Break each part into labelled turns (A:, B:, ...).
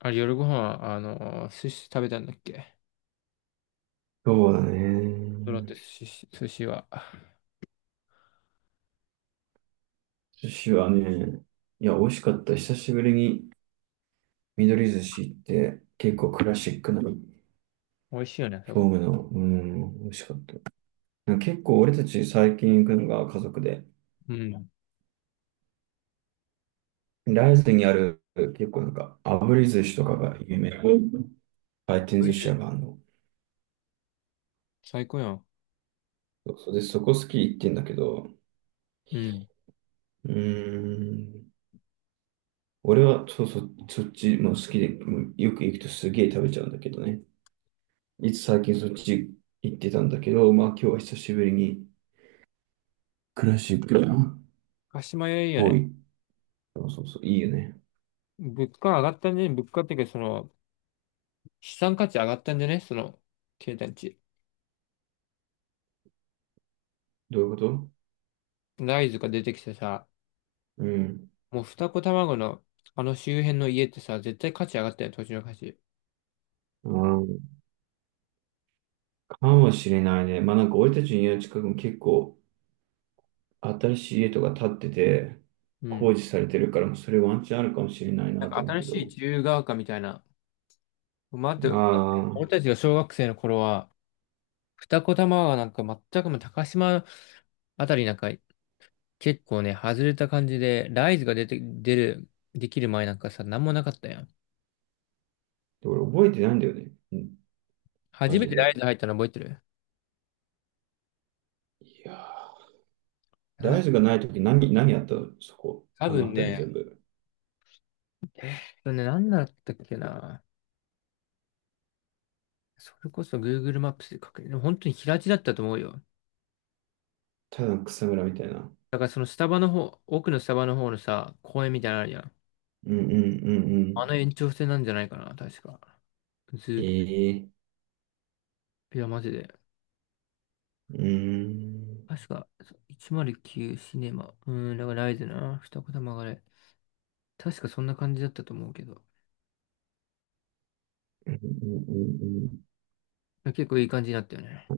A: あれ、夜ご飯、寿司食べたんだっけ。
B: そうだ
A: ドロって
B: ね。
A: 寿司は。
B: 寿司はね、いや、美味しかった。久しぶりに緑寿司行って、結構クラシックなフ
A: 美味しいよね、そ
B: ォー
A: こ。
B: ムの、美味しかった。なんか結構俺たち最近行くのが家族で、
A: うん。
B: ライズにある結構なんか炙り寿司とかが有名な回転
A: 美
B: 寿
A: 味し
B: 司屋
A: い。
B: があるの。
A: 最高やん。
B: そうそうで、そこ好き行ってんだけど、
A: うん。
B: うーん、俺はそうそう、そっちも好きで、うんよく行くとすげえ食べちゃうんだけどね。いつ最近そっち行ってたんだけど、まあ今日は久しぶりにクラシックだな。
A: 鹿島屋いいよ
B: 多
A: ね。
B: い。そうそうそう、いいよね。
A: 物価上がったんじゃね。物価っていうか、資産価値上がったんじゃね。経たち
B: どういうこと？
A: ライズが出てきてさ、
B: うん。
A: もう二子卵の、あの周辺の家ってさ、絶対価値上がったよね、土地の価値。
B: あー、かもしれないね。まあなんか俺たちの家の近くも結構新しい家とか建ってて、
A: う
B: 工
A: ん。
B: 事されてるから、もうそれワンチャンあるかもしれない
A: な
B: な
A: ん
B: と
A: か
B: 思う
A: 新
B: け
A: しい
B: ど。
A: 自由が丘みたいな。待って
B: あ
A: と、待って俺
B: あ、
A: たちが小学生の頃は、二子玉川なんか全くもう高島あたりなんか結構ね、外れた感じで、ライズが出て、出る、できる前なんかさ、なんもなかったやん。
B: で俺覚えてないんだよね。うん、マ
A: 初め
B: ジ
A: てラ
B: で。
A: イズ入ったの覚えてる？
B: いやー大
A: はい。
B: 豆がない時何、何あったのそこ。
A: 多
B: あの
A: 分
B: 辺り
A: ね、
B: 全部。
A: それね、何だったっけな。それこそ Google マップスで確認、でも本当に平地だったと思うよ。
B: ただの草むらみたいな。
A: だからそのスタバの方、奥のスタバの方のさ、公園みたいなのあるやん。
B: うんうん。う
A: あの
B: ん。
A: 延長線なんじゃないかな、確か。ずっ
B: ええ。
A: と、いや、マジで。
B: うーん、
A: 確か、109シネマ。だからライズな、二子玉がね。確かそんな感じだったと思うけど。
B: うんうんうんうん。
A: 結構いい感じになったよね。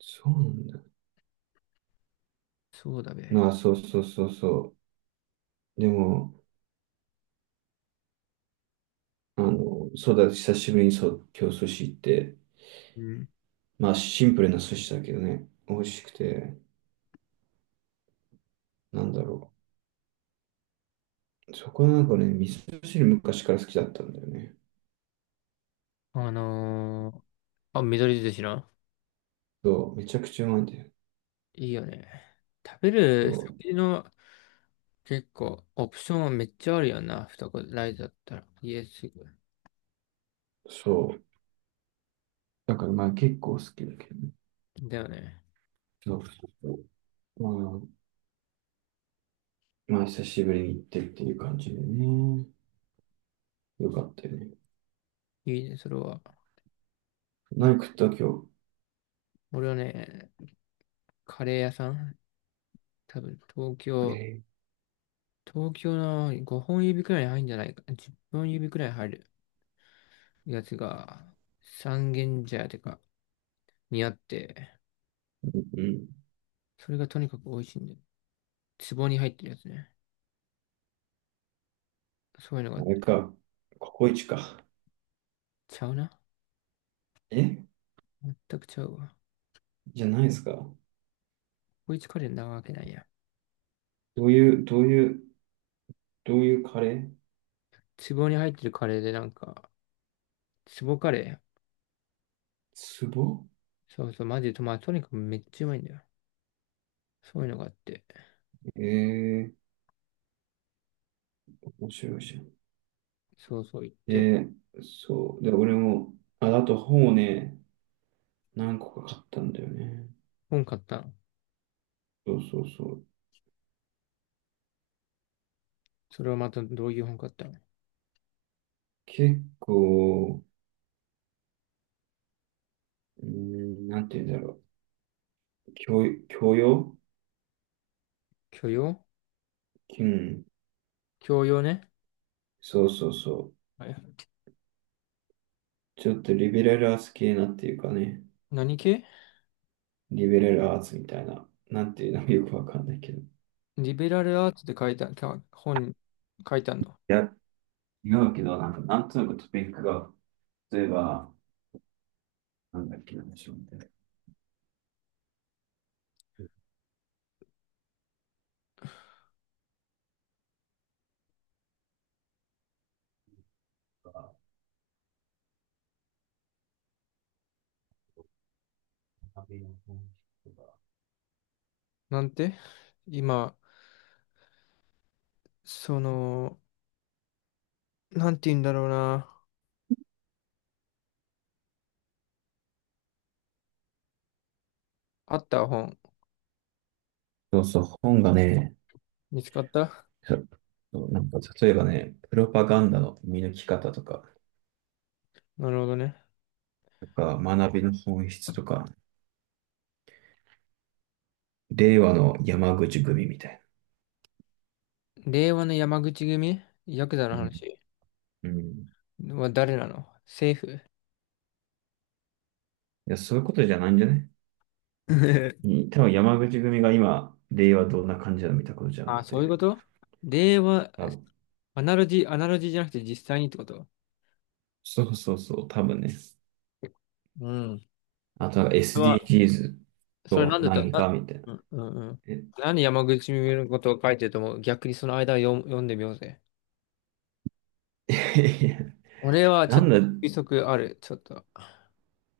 B: そうなんだ。
A: そうだべ。
B: まあ、そうそうそうそう。でも、そうだ、久しぶりにそう、今日寿司行って、
A: うん。
B: まあ、シンプルな寿司だけどね、美味しくて、なんだろう。そこはなんかね、味噌汁昔から好きだったんだよね。
A: あのあ、緑寿司な。
B: そう、めちゃくちゃうまいんだよ。
A: いいよね。食べる食
B: そ
A: 事の結構オプションはめっちゃあるよな。二子ライズだったら。家すぐ。
B: う、そう。だからまあ、結構好きだけどね。
A: だよね。
B: そうそうそう。まあ、まあ、久しぶりに行ってっていう感じでね。よかったよね。
A: いいね、それは。な、
B: 何食った今
A: 俺はね、カレー屋さん多分東
B: 日。
A: 京、
B: え、
A: 東京の5本指くらいに入るんじゃないか。10本指くらい入るやつが三軒茶屋てかにあって、
B: うん。
A: それがとにかく美味しいんで。壺に入ってるやつね。そういうの
B: あ
A: が。
B: れか。ココイチか。
A: ちゃうな。
B: え
A: 全くちゃうわ。
B: じゃないですか。
A: こいつカレーなわけないや。
B: どういう、どういう、どういうカレー？
A: 壺に入ってるカレーでなんか、壺カレ
B: ツボ。
A: ー。そうそう、マジで、まあとにかくめっちゃうまいんだよ。そういうのがあって。
B: ええー、面白いじゃん。
A: そうそう言って。
B: で、そう。で、俺も、あ、あと本をね、何個か買ったんだよね。
A: 本買ったの？
B: そうそうそう。
A: それはまたどういう本買ったの？
B: 結構、なんて言うんだろう。教養。
A: 教養。
B: うん。
A: 教養ね。
B: そうそうそ
A: はい。
B: う。ちょっとリベラルアーツ系なっていうかね。
A: 何系？
B: リベラルアーツみたいな。なんていうのもよくわかんないけど。
A: リベラルアーツって書いた、か本書いたの？
B: や違うけど、なんか、なんとなくトピックが、例えば、なんだっけ、なんでしょうね。旅の本とか。
A: なんて今、その、なんて言うんだろうな。あった本。
B: そうそう、本がね、
A: 見つかった？
B: そうそうなんか例えばね、プロパガンダの見抜き方とか、
A: なるほどね。
B: とか学びの本質とか、令和の山口組みたい
A: 令和の山口組。ヤクザの
B: な。
A: 話
B: うん。うん。い
A: は誰なの？政府？
B: や、そういうことじゃないんじゃない？う ん多分山口組が今、令和どんな感じなの見たことじゃなく
A: あ、そういう
B: て、
A: こと。令和、
B: 多分。
A: アナロジーじゃなくて実際にってこと？
B: そうそうそう、多分ね。
A: うん。
B: あとなんか
A: それは、
B: SDGs
A: そ
B: と
A: れ
B: は
A: なんだった
B: 何か
A: な、
B: みたいな。
A: うんうんうん。
B: え。
A: 何山口組のことを書いてると思う？逆にその間を読んでみようぜ。俺はち
B: な
A: ょっ
B: ん
A: と
B: だ、
A: 推測ある。ちょっと。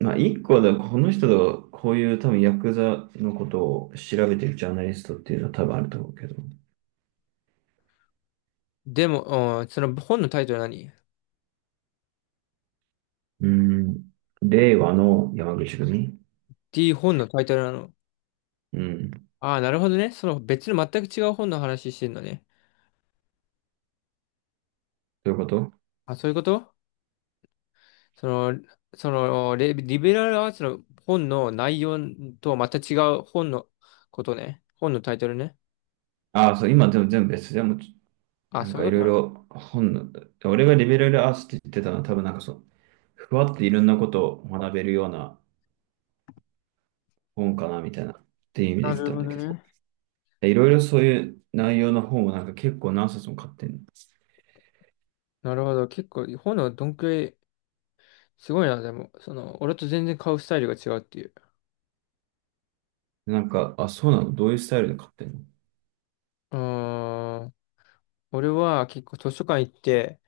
B: まあ、一個だ、この人とこういう多分ヤクザのことを調べてるジャーナリストっていうのは多分あると思うけど。
A: でも、うん、その本のタイトルは何 D？
B: うん。令和の山口組。
A: 本のタイトルなの？
B: うん。
A: ああ、なるほどね。その別の全く違う本の話してんのね。
B: そういうこと。
A: あ、そういうこと？その、そのレ、リベラルアーツの本の内容とはまた違う本のことね。本のタイトルね。
B: ああ、そう、今でも全部別。でも、ち、
A: あ、
B: なん
A: そう
B: か
A: いうこ
B: い
A: と
B: ろい
A: なの？
B: ろ本の、俺がリベラルアーツって言ってたのは多分なんかそう、ふわっていろんなことを学べるような本かなみたいなっていう意味で
A: な
B: 来
A: る
B: たん
A: ほ
B: だ
A: ど
B: けど。
A: ね。
B: でいろいろそういう内容の本をなんか結構何冊も買ってんの。
A: なるほど。結構、本のどんくらい、すごいな、でも、その、俺と全然買うスタイルが違うっていう。
B: なんか、あ、そうなの？どういうスタイルで買ってんの？
A: うーん。俺は結構図書館行って、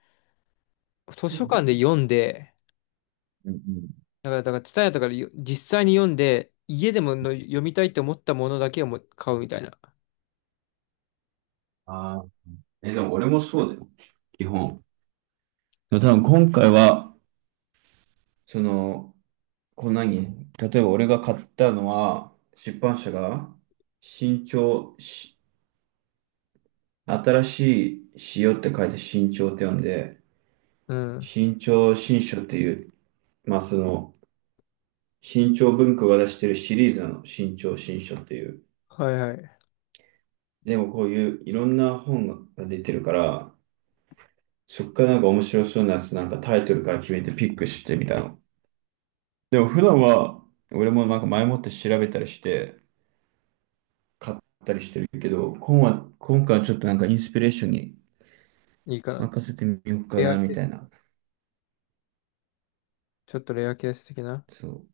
A: 図
B: う
A: 書館
B: ん
A: で読んで、
B: うんうん。
A: だから、ツタヤとかでよ実際に読んで、家でもの読みたいって思ったものだけをも買うみたいな。
B: ああ、え、でも俺もそうだよ、基本。でも多分今回は、その、こう何、例えば俺が買ったのは、出版社が、新潮し、新しい潮って書いて新潮って呼んで、
A: うん。
B: 新潮新書っていう、まあその、新潮文庫が出してるシリーズなの、新潮新書っていう。
A: はいはい。
B: でもこういういろんな本が出てるから、そっからなんか面白そうなやつなんかタイトルから決めてピックしてみたいな。でも普段は俺もなんか前もって調べたりして買ったりしてるけど、今は、今回はちょっとなんかインスピレーションに
A: いいかな。
B: 任せてみようか
A: レ
B: な
A: ア
B: み
A: ケー
B: た
A: ス、
B: いな。
A: ちょっとレアケース的な。
B: そう、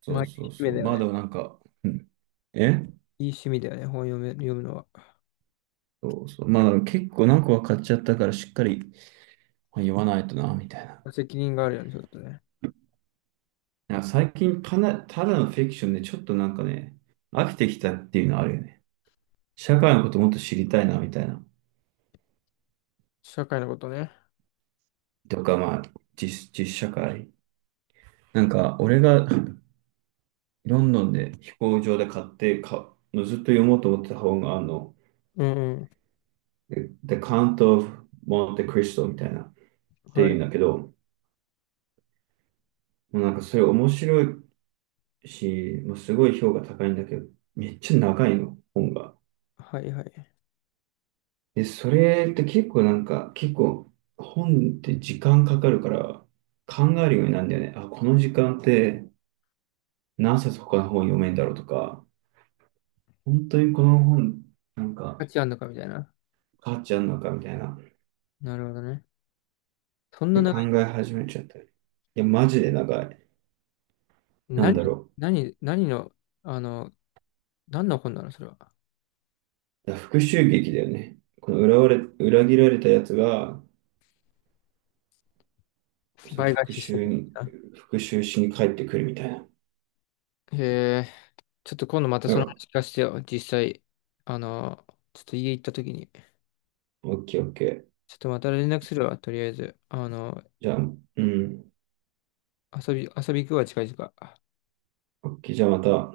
B: そ
A: まあ、い
B: うそ
A: い
B: う
A: 趣
B: そ
A: 味
B: う。
A: だよ
B: まあで
A: ね。
B: もなんか、うん、え、
A: いい趣味だよね、本読め、読むのは。
B: そうそう。まあでも結構何個は買っちゃったからしっかり言わないとなみたいな。
A: 責任があるよね、ちょっとね。
B: なんか最近たな、ただのフィクションでちょっとなんかね、飽きてきたっていうのあるよね。社会のこともっと知りたいなみたいな。
A: 社会のことね。
B: とか、まあ、実社会。なんか、俺がロンドンで飛行場で買ってか、ずっと読もうと思ってた本が、あの、
A: うん
B: The Count of Monte Cristo みたいな、っ
A: うん。
B: て
A: は
B: いう
A: い。
B: んだけど、もうなんかそれ面白いし、もうすごい評価高いんだけど、めっちゃ長いの、本が。
A: はいはい。
B: で、それって結構なんか、結構、本って時間かかるから、考えるようになるんだよね。あ、この時間って何冊他の本読めんだろうとか、本当にこの本、なんか、
A: 価値あんのかみたいな。
B: 変わっちゃうのかみたいな。っ
A: なるほどね。そんな
B: て考
A: 長い、
B: え始めちゃったり、いや、マジでなんか、なん
A: 何、
B: だろ
A: 何の、あの、何の本なの、それは。
B: う。だ復讐劇だよね。この裏切られたやつが、そう
A: 倍返
B: 復
A: ししてる
B: 讐
A: の
B: に、
A: か
B: 復讐しに帰ってくるみたいな。
A: な。へえ、ちょっと今度また
B: な
A: そ
B: ん
A: の
B: か、
A: 話聞かせてよ。実際、あの、ちょっと家行った時に。
B: オッケーオッケー。
A: ちょっとまた連絡するわ、とりあえず。あの、
B: じゃあ、うん。
A: 遊び行くわ、近々。
B: オッケー。じゃあまた